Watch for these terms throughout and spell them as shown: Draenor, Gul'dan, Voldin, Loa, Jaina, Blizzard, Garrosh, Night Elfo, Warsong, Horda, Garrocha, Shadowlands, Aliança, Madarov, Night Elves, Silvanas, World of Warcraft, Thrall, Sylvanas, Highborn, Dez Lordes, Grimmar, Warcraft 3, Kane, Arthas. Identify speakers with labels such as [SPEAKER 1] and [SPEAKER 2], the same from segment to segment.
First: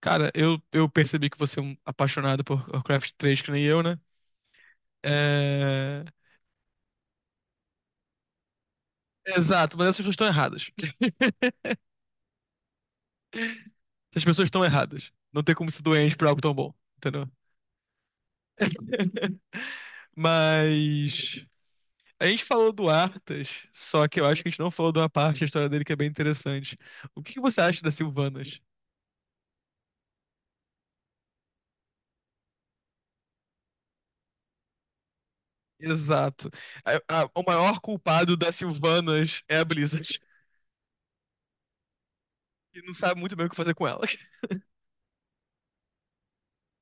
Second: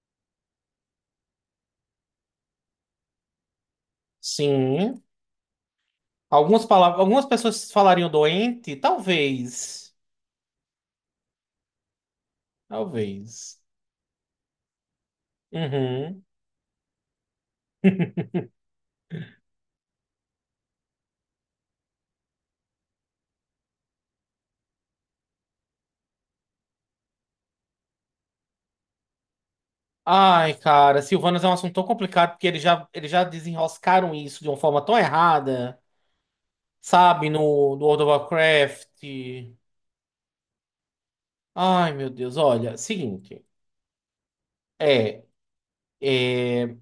[SPEAKER 1] Cara, eu percebi que você é um apaixonado por Warcraft 3, que nem eu, né?
[SPEAKER 2] Sim.
[SPEAKER 1] É.
[SPEAKER 2] Algumas palavras, algumas pessoas falariam doente?
[SPEAKER 1] Exato, mas
[SPEAKER 2] Talvez.
[SPEAKER 1] essas pessoas estão erradas.
[SPEAKER 2] Talvez.
[SPEAKER 1] Essas pessoas estão erradas. Não tem como ser doente
[SPEAKER 2] Uhum.
[SPEAKER 1] por algo tão bom, entendeu? Mas a gente falou do Arthas, só que eu acho que a gente não falou de uma parte da história dele que é bem interessante. O que que você acha das Sylvanas?
[SPEAKER 2] Ai, cara, Silvanas é um assunto tão complicado porque eles já desenroscaram isso de uma forma tão errada,
[SPEAKER 1] Exato. A- a-
[SPEAKER 2] sabe?
[SPEAKER 1] o
[SPEAKER 2] No,
[SPEAKER 1] maior
[SPEAKER 2] no World of
[SPEAKER 1] culpado das Sylvanas
[SPEAKER 2] Warcraft.
[SPEAKER 1] é a Blizzard,
[SPEAKER 2] Ai, meu Deus, olha,
[SPEAKER 1] que não sabe muito
[SPEAKER 2] seguinte.
[SPEAKER 1] bem o que fazer com ela.
[SPEAKER 2] É, é,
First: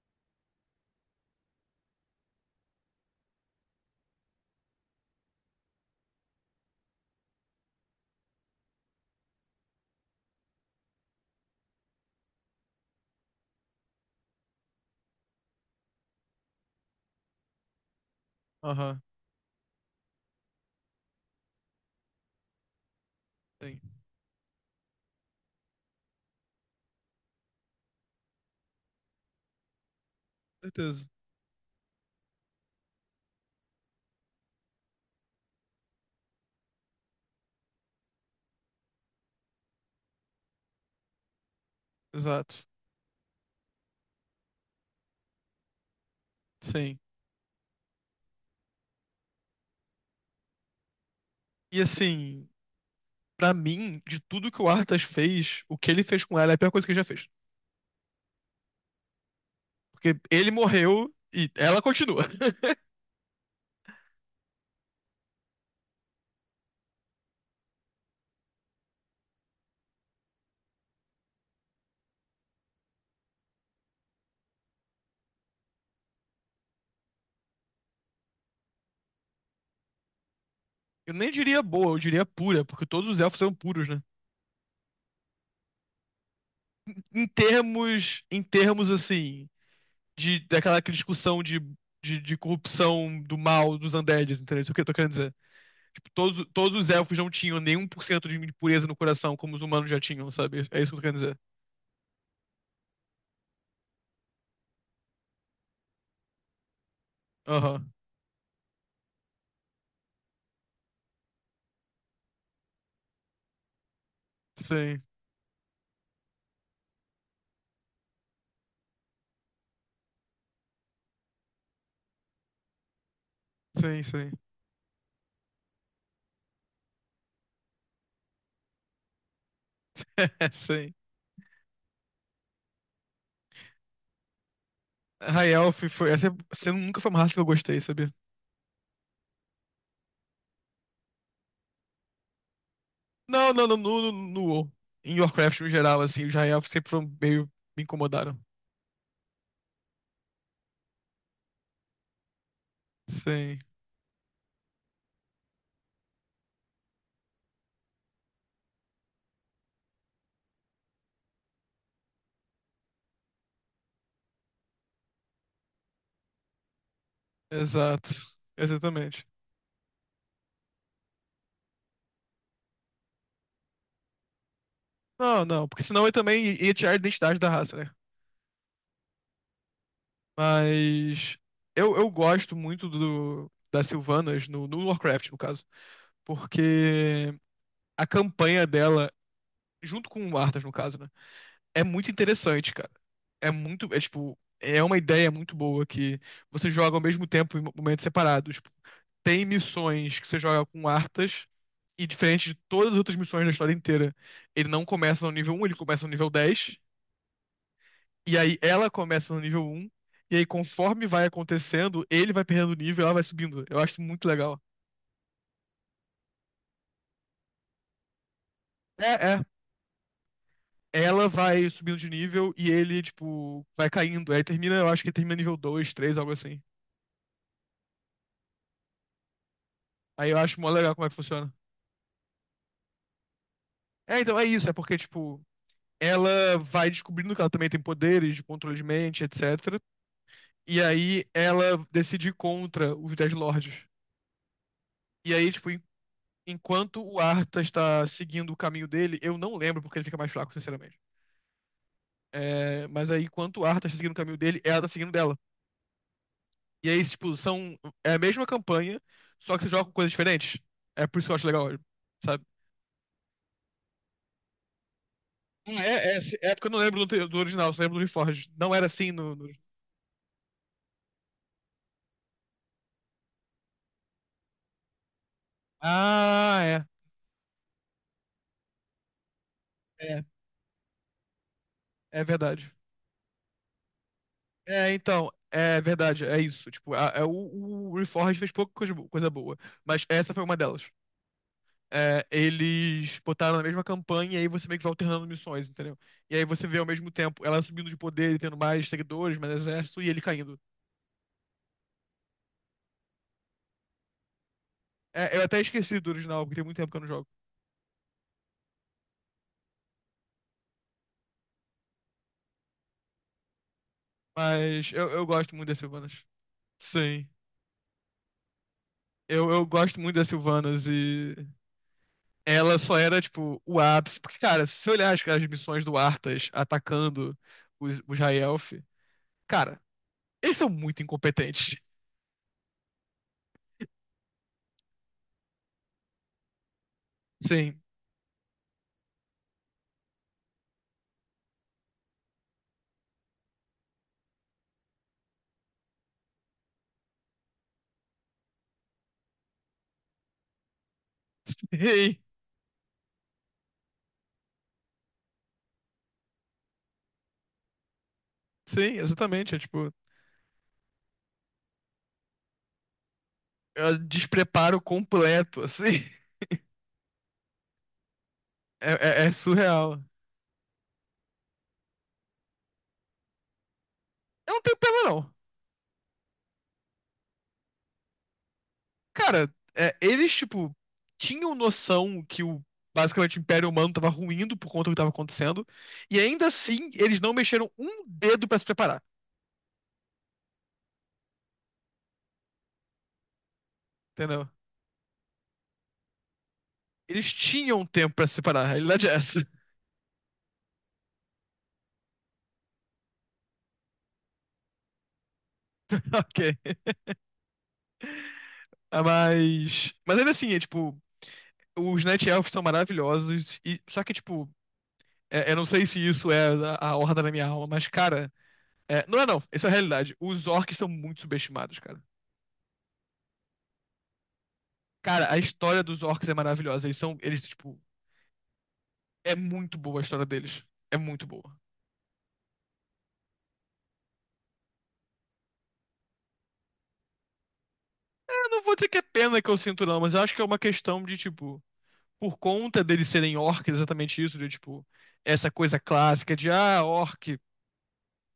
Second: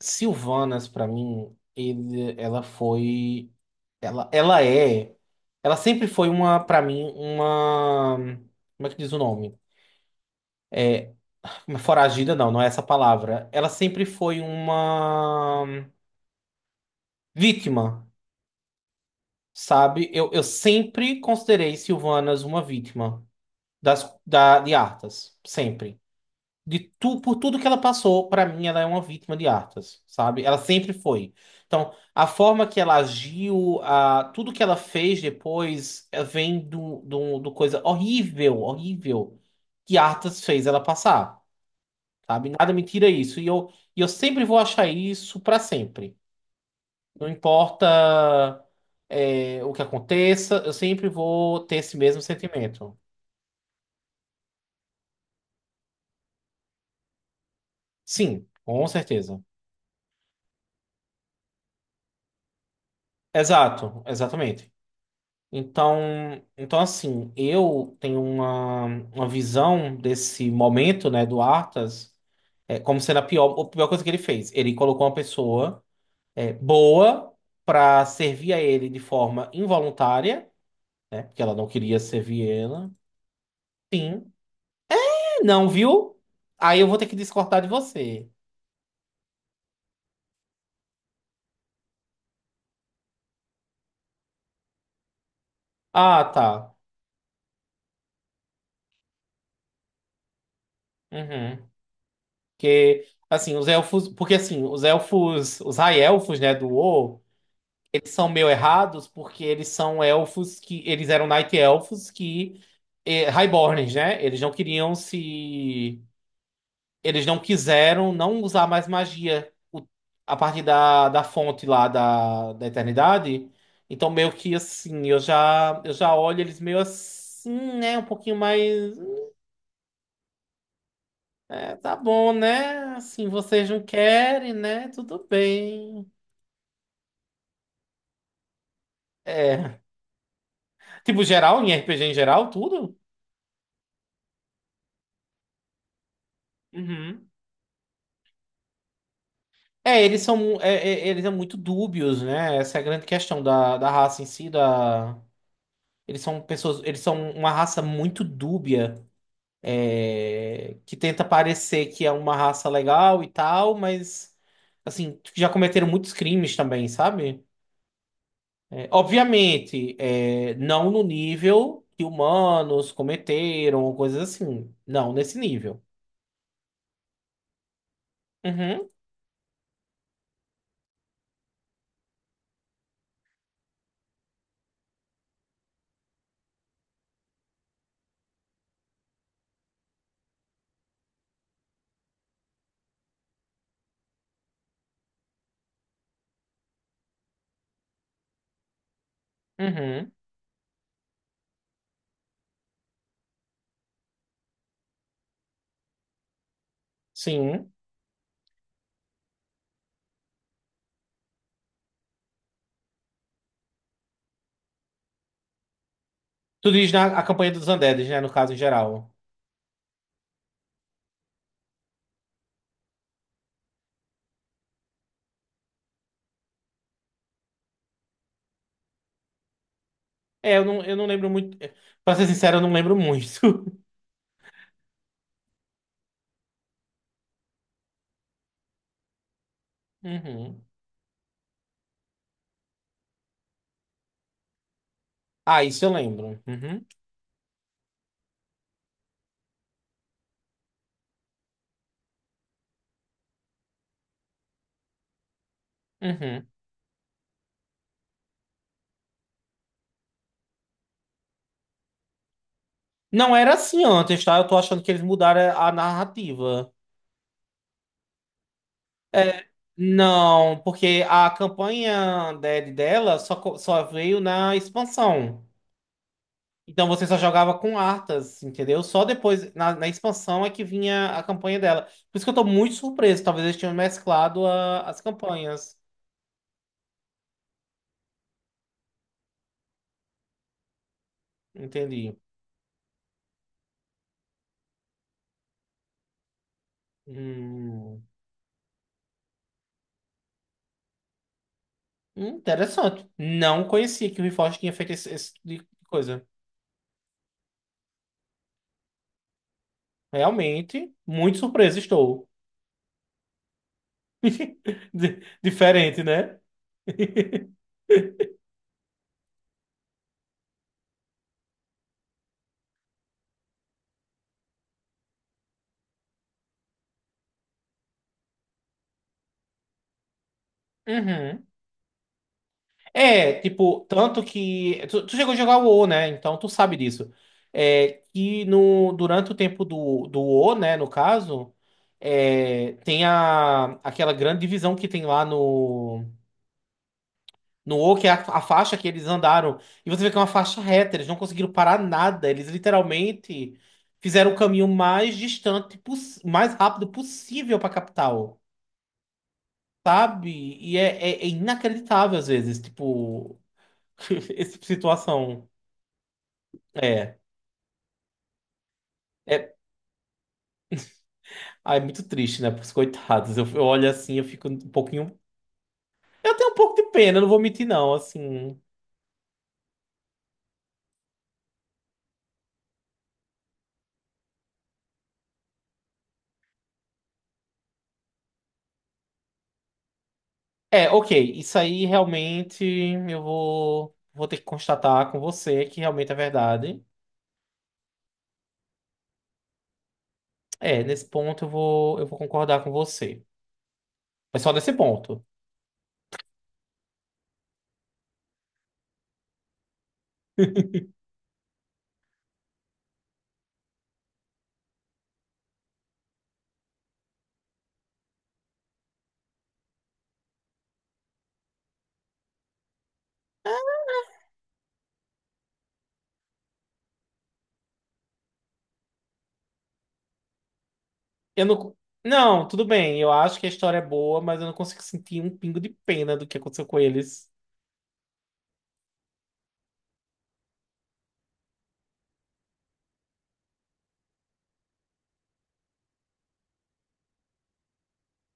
[SPEAKER 2] Silvanas, pra mim, ela foi. Ela é. Ela sempre foi uma, pra mim, uma. Como é que diz o nome? Foragida, não, não é essa palavra. Ela sempre foi uma vítima,
[SPEAKER 1] Aham,
[SPEAKER 2] sabe? Eu sempre considerei Silvanas uma vítima
[SPEAKER 1] tem.
[SPEAKER 2] de Arthas. Sempre. Por tudo que ela passou, pra mim ela é uma vítima de Arthas, sabe? Ela sempre
[SPEAKER 1] Certeza.
[SPEAKER 2] foi. Então, a forma que ela agiu, tudo que ela fez depois vem do coisa horrível, horrível que Arthas fez ela passar. Sabe?
[SPEAKER 1] Exato.
[SPEAKER 2] Nada me tira isso. E eu sempre vou achar isso para sempre.
[SPEAKER 1] Sim.
[SPEAKER 2] Não importa, o que aconteça, eu sempre vou ter
[SPEAKER 1] E
[SPEAKER 2] esse mesmo
[SPEAKER 1] assim,
[SPEAKER 2] sentimento.
[SPEAKER 1] pra mim, de tudo que o Arthas fez, o que ele fez com ela é a pior coisa que ele já fez.
[SPEAKER 2] Sim, com certeza.
[SPEAKER 1] Porque ele morreu e ela continua.
[SPEAKER 2] Exato, exatamente. Então, então assim, eu tenho uma visão desse momento, né, do Arthas, como sendo a pior coisa que ele fez. Ele colocou uma pessoa, boa para servir a ele de forma involuntária,
[SPEAKER 1] Eu
[SPEAKER 2] né?
[SPEAKER 1] nem
[SPEAKER 2] Porque ela
[SPEAKER 1] diria
[SPEAKER 2] não
[SPEAKER 1] boa, eu
[SPEAKER 2] queria
[SPEAKER 1] diria
[SPEAKER 2] servir
[SPEAKER 1] pura, porque
[SPEAKER 2] Viena.
[SPEAKER 1] todos os elfos são puros, né?
[SPEAKER 2] Sim. Não, viu? Aí eu vou ter que
[SPEAKER 1] Em
[SPEAKER 2] discordar de
[SPEAKER 1] termos,
[SPEAKER 2] você.
[SPEAKER 1] em termos assim, de daquela aquela discussão de corrupção do mal dos undeads, entendeu? Isso é o que eu tô querendo dizer. Tipo,
[SPEAKER 2] Ah,
[SPEAKER 1] todos,
[SPEAKER 2] tá.
[SPEAKER 1] todos os elfos não tinham nem um por cento de pureza no coração, como os humanos já tinham, sabe? É isso que eu tô querendo dizer.
[SPEAKER 2] Uhum. Porque, assim, os elfos. Os high-elfos, né, do WoW,
[SPEAKER 1] Aham.
[SPEAKER 2] eles são meio errados porque eles são elfos que. Eles eram Night Elfos que. Highborns, né? Eles não queriam
[SPEAKER 1] Sim,
[SPEAKER 2] se. Eles não quiseram não usar mais magia a partir da fonte lá da eternidade.
[SPEAKER 1] sim,
[SPEAKER 2] Então,
[SPEAKER 1] sim.
[SPEAKER 2] meio que assim, eu já olho eles meio assim, né? Um pouquinho mais.
[SPEAKER 1] Sim.
[SPEAKER 2] É, tá bom, né? Assim, vocês não querem, né? Tudo
[SPEAKER 1] High Elf foi.
[SPEAKER 2] bem.
[SPEAKER 1] Essa nunca foi uma raça que eu gostei, sabia?
[SPEAKER 2] É. Tipo, geral, em RPG em geral, tudo?
[SPEAKER 1] Não, não, não, no WoW. Em Warcraft no geral, assim, os High Elf sempre foram
[SPEAKER 2] Uhum.
[SPEAKER 1] meio, me incomodaram.
[SPEAKER 2] É, eles são, muito dúbios, né? Essa é a grande questão
[SPEAKER 1] Sim,
[SPEAKER 2] da raça em si, da... Eles são uma raça muito dúbia. Que tenta parecer que é uma raça legal e tal, mas assim, já cometeram muitos crimes também, sabe?
[SPEAKER 1] exato.
[SPEAKER 2] É,
[SPEAKER 1] Exatamente.
[SPEAKER 2] obviamente, não no nível que humanos cometeram, ou coisas assim. Não, nesse
[SPEAKER 1] Não, não, porque
[SPEAKER 2] nível.
[SPEAKER 1] senão eu também ia tirar a identidade da raça, né?
[SPEAKER 2] Uhum,
[SPEAKER 1] Mas. Eu gosto muito das Sylvanas no Warcraft, no caso. Porque a campanha dela, junto com o Arthas, no caso, né, é muito interessante, cara. É muito, é tipo, é uma ideia muito boa que você joga ao mesmo tempo em momentos separados. Tipo, tem
[SPEAKER 2] uhum,
[SPEAKER 1] missões que você joga com Arthas e diferente de todas as outras missões da história inteira, ele não começa no nível um, ele começa no nível 10
[SPEAKER 2] sim.
[SPEAKER 1] e aí ela começa no nível um e aí conforme vai acontecendo, ele vai perdendo nível, e ela vai subindo. Eu acho muito legal.
[SPEAKER 2] Tu diz na a campanha dos Andedes, né? No caso em geral.
[SPEAKER 1] É, é. Ela vai subindo de nível e ele, tipo, vai caindo. Aí termina, eu acho que termina nível 2, 3, algo assim. Aí eu
[SPEAKER 2] É,
[SPEAKER 1] acho
[SPEAKER 2] eu
[SPEAKER 1] mó
[SPEAKER 2] não,
[SPEAKER 1] legal
[SPEAKER 2] eu
[SPEAKER 1] como
[SPEAKER 2] não
[SPEAKER 1] é que
[SPEAKER 2] lembro
[SPEAKER 1] funciona.
[SPEAKER 2] muito. Pra ser sincero, eu não lembro muito.
[SPEAKER 1] É, então, é isso. É porque, tipo, ela vai descobrindo que ela também tem poderes de controle de mente, etc.
[SPEAKER 2] Uhum.
[SPEAKER 1] E aí ela decide ir contra os Dez Lordes. E aí,
[SPEAKER 2] Ah,
[SPEAKER 1] tipo,
[SPEAKER 2] isso eu lembro. Uhum,
[SPEAKER 1] enquanto o Arthas está seguindo o caminho dele, eu não lembro porque ele fica mais fraco, sinceramente. É, mas aí, enquanto o Arthas está seguindo o caminho dele, ela tá seguindo dela.
[SPEAKER 2] uhum.
[SPEAKER 1] E aí, tipo, são. É a mesma campanha, só que você joga com coisas diferentes. É por isso que eu acho legal, sabe?
[SPEAKER 2] Não era assim antes, tá? Eu tô achando que eles mudaram a
[SPEAKER 1] É porque eu
[SPEAKER 2] narrativa.
[SPEAKER 1] não lembro do original, só lembro do Reforged. Não era assim no...
[SPEAKER 2] É,
[SPEAKER 1] no...
[SPEAKER 2] não, porque a campanha dela só, só veio na expansão.
[SPEAKER 1] Ah,
[SPEAKER 2] Então você só jogava com Arthas, entendeu? Só depois, na
[SPEAKER 1] é.
[SPEAKER 2] expansão, é que vinha a campanha dela. Por
[SPEAKER 1] É
[SPEAKER 2] isso que eu tô
[SPEAKER 1] verdade.
[SPEAKER 2] muito surpreso. Talvez eles tenham mesclado
[SPEAKER 1] É,
[SPEAKER 2] as
[SPEAKER 1] então,
[SPEAKER 2] campanhas.
[SPEAKER 1] é verdade, é isso. Tipo, o Reforged fez pouca coisa, coisa boa, mas essa foi uma delas.
[SPEAKER 2] Entendi.
[SPEAKER 1] É, eles botaram na mesma campanha e aí você meio que vai alternando missões, entendeu? E aí você vê ao mesmo tempo ela subindo de
[SPEAKER 2] Hum,
[SPEAKER 1] poder e tendo mais seguidores, mais exército e ele caindo.
[SPEAKER 2] Interessante. Não conhecia que o Reforged tinha feito esse
[SPEAKER 1] É, eu
[SPEAKER 2] tipo
[SPEAKER 1] até
[SPEAKER 2] de
[SPEAKER 1] esqueci do
[SPEAKER 2] coisa.
[SPEAKER 1] original, porque tem muito tempo que eu não jogo.
[SPEAKER 2] Realmente, muito surpreso estou.
[SPEAKER 1] Mas eu,
[SPEAKER 2] Di-
[SPEAKER 1] eu gosto muito das
[SPEAKER 2] Diferente,
[SPEAKER 1] Sylvanas.
[SPEAKER 2] né?
[SPEAKER 1] Sim. Eu gosto muito das Sylvanas e ela só era, tipo, o ápice. Porque, cara, se você olhar as missões do Arthas atacando os High Elf, cara, eles são muito
[SPEAKER 2] Uhum.
[SPEAKER 1] incompetentes.
[SPEAKER 2] É, tipo, tanto que. Tu chegou a jogar o WoW, né? Então tu sabe disso.
[SPEAKER 1] Sim.
[SPEAKER 2] É, que no, durante o tempo do WoW, né? No caso, tem aquela grande divisão que tem lá no WoW, que é a faixa que eles andaram. E você vê que é uma faixa reta, eles não conseguiram parar
[SPEAKER 1] Sim,
[SPEAKER 2] nada. Eles literalmente fizeram o caminho mais distante, mais rápido possível pra capital.
[SPEAKER 1] sim, exatamente. É tipo,
[SPEAKER 2] Sabe? E é inacreditável às vezes, tipo,
[SPEAKER 1] é um
[SPEAKER 2] esse tipo de
[SPEAKER 1] despreparo
[SPEAKER 2] situação.
[SPEAKER 1] completo, assim.
[SPEAKER 2] É.
[SPEAKER 1] É, é
[SPEAKER 2] É,
[SPEAKER 1] surreal.
[SPEAKER 2] ah, é muito triste, né? Pros coitados. Eu olho assim, eu fico
[SPEAKER 1] Eu
[SPEAKER 2] um
[SPEAKER 1] não tenho pena,
[SPEAKER 2] pouquinho.
[SPEAKER 1] não.
[SPEAKER 2] Eu tenho um pouco de pena, não vou mentir, não. Assim.
[SPEAKER 1] Cara, é, eles, tipo, tinham noção que o. Basicamente, o Império Humano tava ruindo por conta do que tava acontecendo. E ainda assim, eles não mexeram um dedo pra se preparar.
[SPEAKER 2] É, ok. Isso aí realmente eu vou ter que
[SPEAKER 1] Entendeu?
[SPEAKER 2] constatar com você que realmente é verdade.
[SPEAKER 1] Eles tinham tempo pra se separar, a realidade é essa.
[SPEAKER 2] É, nesse ponto eu vou concordar com você. Mas só nesse ponto.
[SPEAKER 1] Ok. Ah, mas ainda assim, é tipo. Os Night Elves são maravilhosos. E. Só que, tipo. Eu não sei se isso é a horda da minha alma, mas, cara. Não é, não. Isso é a realidade. Os orcs são muito subestimados, cara. Cara, a história dos orcs é maravilhosa. Eles são. Eles, tipo. É muito boa a história deles. É muito
[SPEAKER 2] Eu
[SPEAKER 1] boa.
[SPEAKER 2] não. Não, tudo bem. Eu acho que a história é boa, mas eu não consigo sentir um pingo de pena do que aconteceu com eles.
[SPEAKER 1] Eu não vou dizer que é pena que eu sinto, não, mas eu acho que é uma questão de, tipo. Por conta deles serem orcs, exatamente isso, de, tipo, essa coisa clássica de ah, orc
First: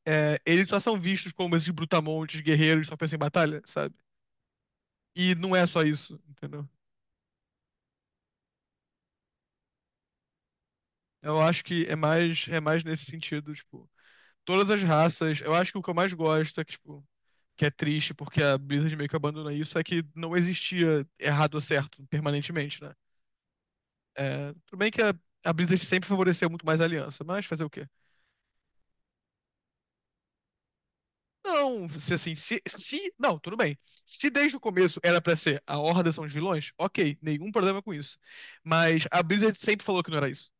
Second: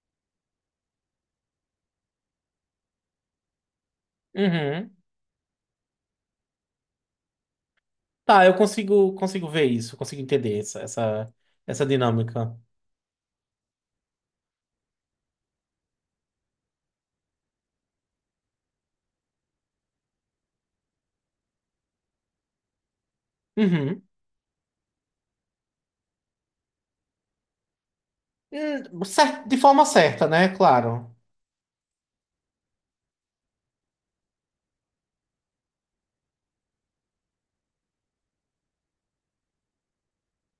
[SPEAKER 1] é, eles só são vistos como esses brutamontes, guerreiros, só pensam em batalha, sabe?
[SPEAKER 2] Uhum.
[SPEAKER 1] E não é só isso, entendeu?
[SPEAKER 2] Tá, eu consigo ver isso, consigo entender essa, essa,
[SPEAKER 1] Eu acho
[SPEAKER 2] essa
[SPEAKER 1] que
[SPEAKER 2] dinâmica.
[SPEAKER 1] é mais nesse sentido, tipo, todas as raças, eu acho que o que eu mais gosto é que, tipo, que é triste porque a Blizzard meio que abandona isso, é que não existia errado ou certo permanentemente, né?
[SPEAKER 2] Uhum.
[SPEAKER 1] É, tudo bem que a Blizzard sempre favoreceu muito mais a aliança, mas fazer o quê?
[SPEAKER 2] De forma certa, né? Claro.
[SPEAKER 1] Não, se assim, se. Não, tudo bem. Se desde o começo era pra ser a Horda são os vilões, ok, nenhum problema com isso. Mas a Blizzard sempre falou que não era isso.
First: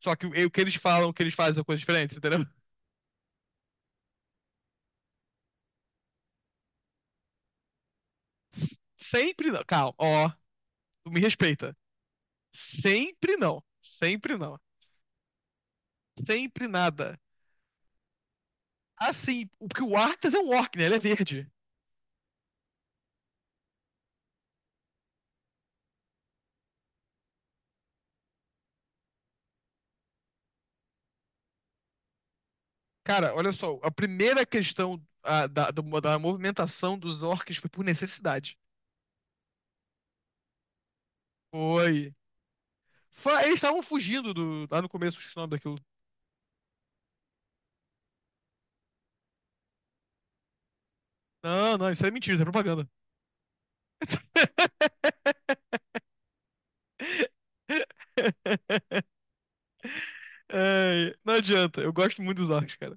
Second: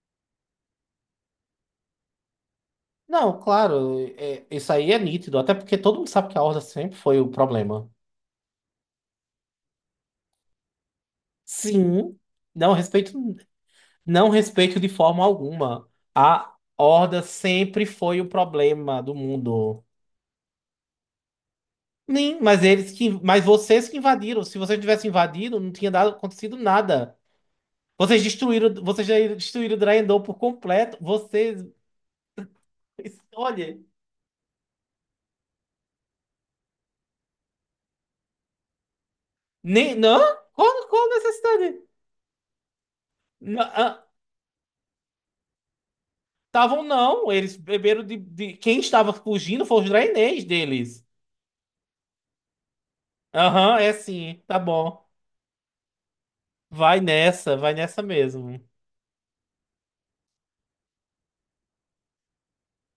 [SPEAKER 1] Só que o que eles falam, o que eles fazem são coisas diferentes, entendeu?
[SPEAKER 2] Não, claro, isso aí é nítido, até porque todo mundo sabe que a Horda sempre foi o problema.
[SPEAKER 1] Sempre não. Calma, ó, tu me respeita.
[SPEAKER 2] Sim, não respeito,
[SPEAKER 1] Sempre não.
[SPEAKER 2] não
[SPEAKER 1] Sempre não.
[SPEAKER 2] respeito de forma alguma. A
[SPEAKER 1] Sempre nada.
[SPEAKER 2] Horda sempre foi o problema do
[SPEAKER 1] Assim, porque
[SPEAKER 2] mundo.
[SPEAKER 1] o Arthas é um orc, né? Ele é verde.
[SPEAKER 2] Nem, mas vocês que invadiram. Se vocês tivessem invadido, não tinha dado, acontecido nada. Vocês já destruíram Draenor por completo. Vocês,
[SPEAKER 1] Cara, olha
[SPEAKER 2] olha,
[SPEAKER 1] só, a primeira questão da movimentação dos orcs foi por necessidade.
[SPEAKER 2] nem não, qual necessidade?
[SPEAKER 1] Foi. Eles estavam fugindo do, lá no começo, do o nome daquilo.
[SPEAKER 2] Estavam não, não, eles beberam quem estava fugindo foi os Draenês deles.
[SPEAKER 1] Não, não, isso é mentira, isso é propaganda.
[SPEAKER 2] Aham, é sim, tá bom. Vai nessa mesmo.
[SPEAKER 1] Ai, não adianta, eu gosto muito dos orcs, cara.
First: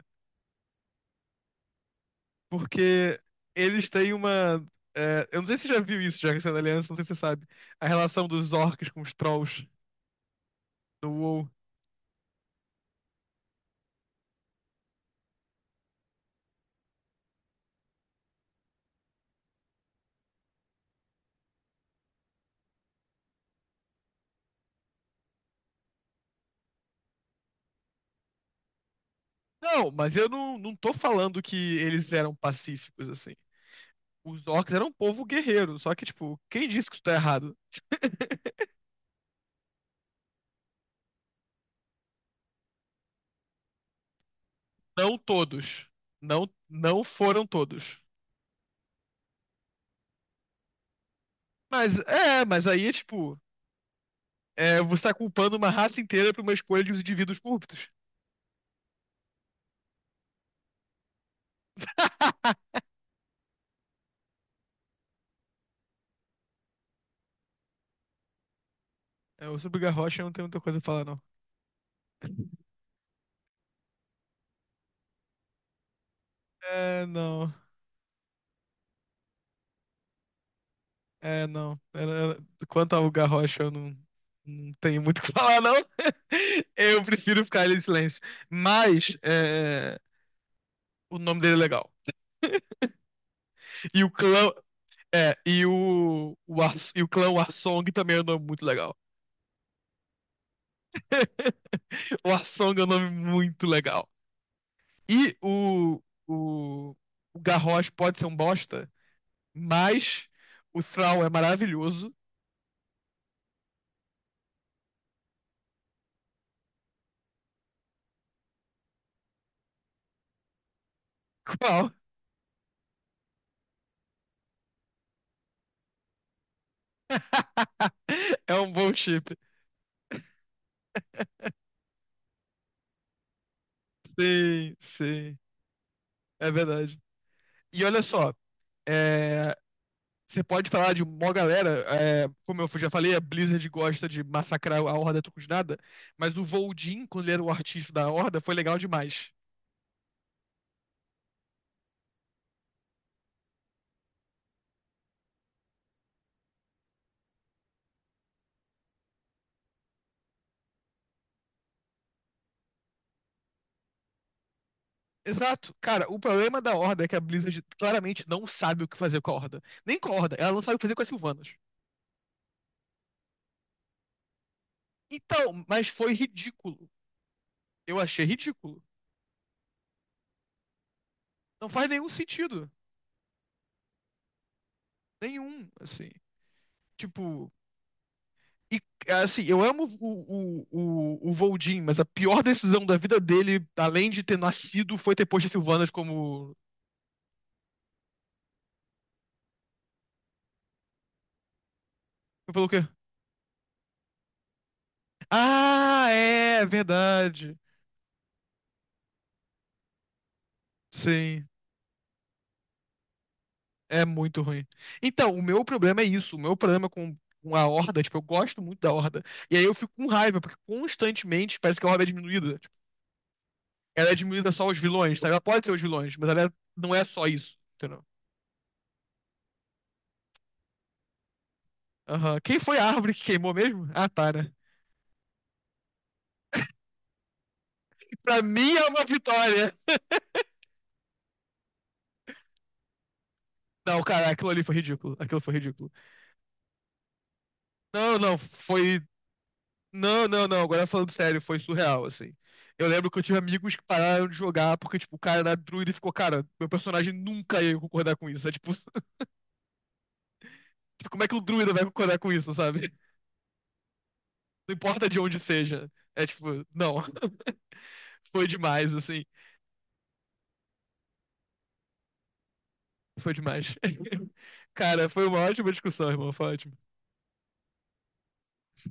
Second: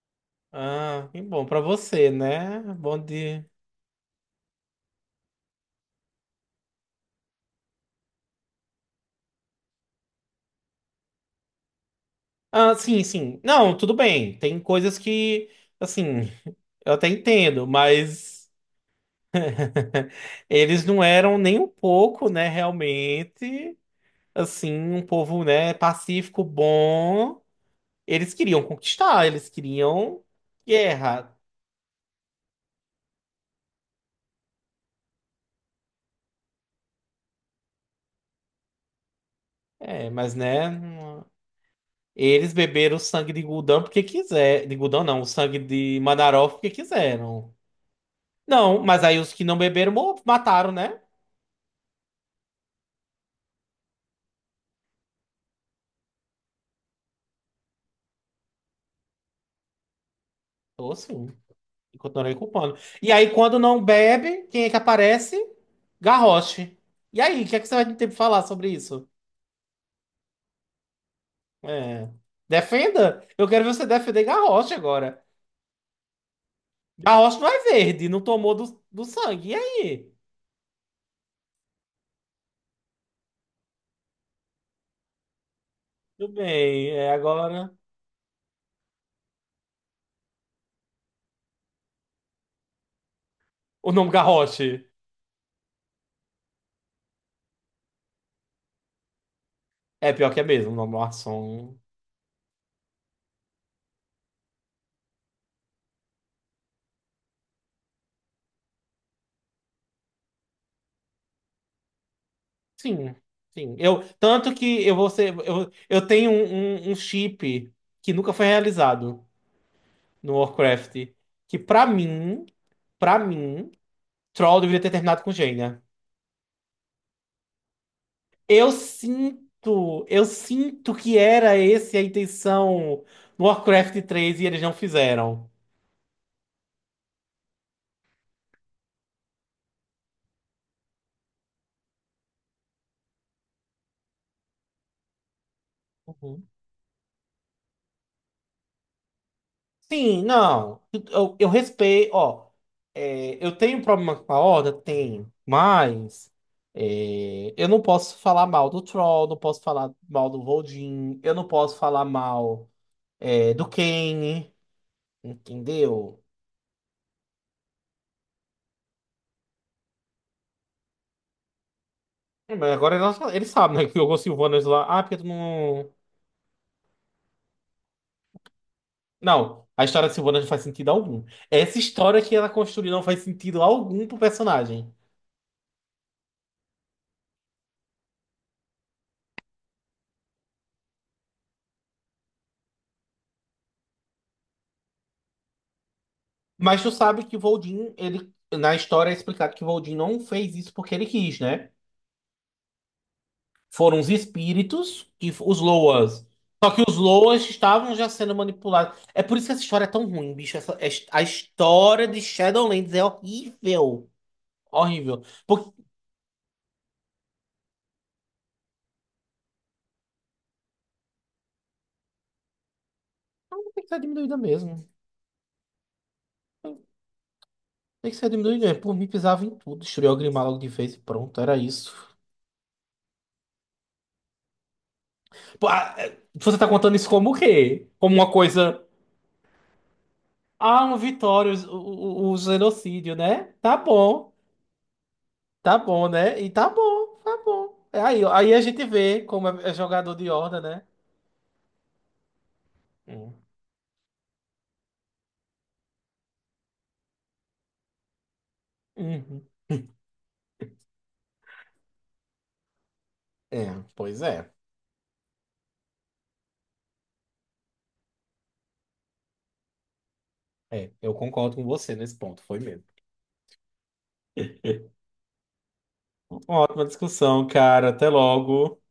[SPEAKER 2] Ah, que bom pra você, né? Bom
[SPEAKER 1] Porque
[SPEAKER 2] de.
[SPEAKER 1] eles têm uma. Eu não sei se você já viu isso, já que você é da Aliança, não sei se você sabe. A relação dos orcs com os trolls no WoW.
[SPEAKER 2] Ah, sim, sim. Não, tudo bem. Tem coisas que, assim, eu até entendo, mas Eles não eram nem um pouco, né, realmente, assim, um povo, né, pacífico, bom. Eles queriam conquistar, eles
[SPEAKER 1] Não, mas
[SPEAKER 2] queriam
[SPEAKER 1] eu não tô
[SPEAKER 2] guerra.
[SPEAKER 1] falando que eles eram pacíficos, assim. Os orcs eram um povo guerreiro, só que, tipo, quem disse que isso tá errado?
[SPEAKER 2] É, mas, né, eles beberam o sangue de Gul'dan porque quiser, de Gul'dan
[SPEAKER 1] Não
[SPEAKER 2] não, o sangue
[SPEAKER 1] todos.
[SPEAKER 2] de
[SPEAKER 1] Não,
[SPEAKER 2] Madarov porque
[SPEAKER 1] não foram
[SPEAKER 2] quiseram.
[SPEAKER 1] todos.
[SPEAKER 2] Não, mas aí os que não beberam mataram, né?
[SPEAKER 1] Mas é, mas aí é tipo, é, você tá culpando uma raça inteira por uma escolha de uns indivíduos corruptos.
[SPEAKER 2] Tô assim, e continuarei culpando. E aí quando não bebe, quem é que aparece? Garrosh. E aí, o que é que você vai ter pra falar sobre isso?
[SPEAKER 1] É, o sobre o Garrocha eu não tenho muita coisa a falar, não.
[SPEAKER 2] É. Defenda. Eu quero ver você defender Garrosh agora.
[SPEAKER 1] É,
[SPEAKER 2] Garrosh não
[SPEAKER 1] não.
[SPEAKER 2] é verde, não tomou do sangue. E aí?
[SPEAKER 1] É, não. Quanto ao Garrocha, eu não tenho muito o que falar, não.
[SPEAKER 2] Tudo bem,
[SPEAKER 1] Eu
[SPEAKER 2] é
[SPEAKER 1] prefiro ficar
[SPEAKER 2] agora.
[SPEAKER 1] ali em silêncio. Mas é, o nome dele é legal.
[SPEAKER 2] O
[SPEAKER 1] E o
[SPEAKER 2] nome
[SPEAKER 1] clã.
[SPEAKER 2] Garrosh.
[SPEAKER 1] É, e o clã Warsong também é um nome muito legal.
[SPEAKER 2] É pior que é mesmo, o nome Larson.
[SPEAKER 1] O Arsong é um nome muito legal. E o, o Garrosh pode ser um bosta, mas o Thrall é maravilhoso.
[SPEAKER 2] Sim, sim. Eu, tanto que eu vou ser. Eu tenho um chip que nunca foi realizado no Warcraft. Que
[SPEAKER 1] Qual?
[SPEAKER 2] pra mim, Troll deveria ter terminado com Jaina.
[SPEAKER 1] É um
[SPEAKER 2] Eu
[SPEAKER 1] bom chip.
[SPEAKER 2] sinto, eu sinto que era esse a intenção no Warcraft 3 e eles não
[SPEAKER 1] Sim, sim.
[SPEAKER 2] fizeram.
[SPEAKER 1] É verdade. E olha só, é, você pode falar de uma galera, é, como eu já falei, a Blizzard gosta de massacrar a Horda a troco de nada, mas o
[SPEAKER 2] Uhum.
[SPEAKER 1] Voldin, quando ele era o artista da Horda, foi legal demais.
[SPEAKER 2] Sim, não. Eu respeito, ó. Eu tenho problema com a Horda? Tenho. Mas eu não posso falar mal do Troll, não posso falar mal do Voldin, eu não posso falar mal do Kane,
[SPEAKER 1] Exato. Cara, o
[SPEAKER 2] entendeu?
[SPEAKER 1] problema da Horda é que a Blizzard claramente não sabe o que fazer com a Horda. Nem com a Horda, ela não sabe o que fazer com as Sylvanas.
[SPEAKER 2] É, mas agora eles sabem, né? Que jogou Sylvanas lá. Ah, porque tu
[SPEAKER 1] Então, mas
[SPEAKER 2] não.
[SPEAKER 1] foi ridículo. Eu achei ridículo.
[SPEAKER 2] Não, a história da Silvana não faz sentido algum.
[SPEAKER 1] Não
[SPEAKER 2] Essa
[SPEAKER 1] faz nenhum
[SPEAKER 2] história que ela
[SPEAKER 1] sentido.
[SPEAKER 2] construiu não faz sentido algum pro personagem.
[SPEAKER 1] Nenhum, assim. Tipo. E, assim, eu amo o Voldin, mas a pior decisão da vida dele, além de ter nascido, foi ter posto as Sylvanas como.
[SPEAKER 2] Mas tu sabe que o Voldin, ele, na história é explicado que o Voldin não fez isso porque ele quis, né?
[SPEAKER 1] Foi pelo quê?
[SPEAKER 2] Foram os espíritos e os
[SPEAKER 1] Ah,
[SPEAKER 2] Loas.
[SPEAKER 1] é,
[SPEAKER 2] Só que os Loas
[SPEAKER 1] verdade.
[SPEAKER 2] estavam já sendo manipulados. É por isso que essa história é tão ruim, bicho. A
[SPEAKER 1] Sim.
[SPEAKER 2] história de Shadowlands é
[SPEAKER 1] É
[SPEAKER 2] horrível.
[SPEAKER 1] muito ruim.
[SPEAKER 2] Horrível.
[SPEAKER 1] Então, o meu
[SPEAKER 2] Porque
[SPEAKER 1] problema é isso. O meu problema com a Horda, tipo, eu gosto muito da Horda. E aí eu fico com raiva, porque constantemente parece que a Horda é diminuída. Tipo,
[SPEAKER 2] tem que ser
[SPEAKER 1] ela é
[SPEAKER 2] diminuída
[SPEAKER 1] diminuída só aos
[SPEAKER 2] mesmo.
[SPEAKER 1] vilões, sabe? Ela pode ser os vilões, mas ela é, não é só isso, entendeu?
[SPEAKER 2] Tem que ser diminuída mesmo. Por mim, pisava em tudo. Destruiu o Grimmar logo de vez e pronto. Era isso.
[SPEAKER 1] Aham. Quem foi a árvore que queimou mesmo? Ah, tá, né?
[SPEAKER 2] Ah, Você tá contando isso como o quê? Como uma
[SPEAKER 1] Pra mim
[SPEAKER 2] coisa.
[SPEAKER 1] é uma vitória.
[SPEAKER 2] Ah, uma vitória, o genocídio, né?
[SPEAKER 1] Não, cara, aquilo ali foi ridículo. Aquilo foi
[SPEAKER 2] Tá
[SPEAKER 1] ridículo.
[SPEAKER 2] bom, né? E tá bom, tá bom. É
[SPEAKER 1] Não,
[SPEAKER 2] Aí,
[SPEAKER 1] não,
[SPEAKER 2] aí a gente
[SPEAKER 1] foi.
[SPEAKER 2] vê como é jogador
[SPEAKER 1] Não,
[SPEAKER 2] de
[SPEAKER 1] não,
[SPEAKER 2] horda,
[SPEAKER 1] não.
[SPEAKER 2] né?
[SPEAKER 1] Agora falando sério, foi surreal, assim. Eu lembro que eu
[SPEAKER 2] Hum.
[SPEAKER 1] tive amigos que pararam de jogar porque, tipo, o cara era druida e ficou, cara, meu personagem nunca ia concordar com isso. É tipo,
[SPEAKER 2] Uhum.
[SPEAKER 1] como é que o druida vai concordar com isso, sabe?
[SPEAKER 2] É, pois é.
[SPEAKER 1] Não importa de onde seja. É tipo, não. Foi demais, assim.
[SPEAKER 2] É, eu concordo com você nesse ponto, foi mesmo.
[SPEAKER 1] Foi demais. Cara, foi uma ótima discussão, irmão. Foi
[SPEAKER 2] Uma
[SPEAKER 1] ótimo.
[SPEAKER 2] ótima discussão, cara. Até logo.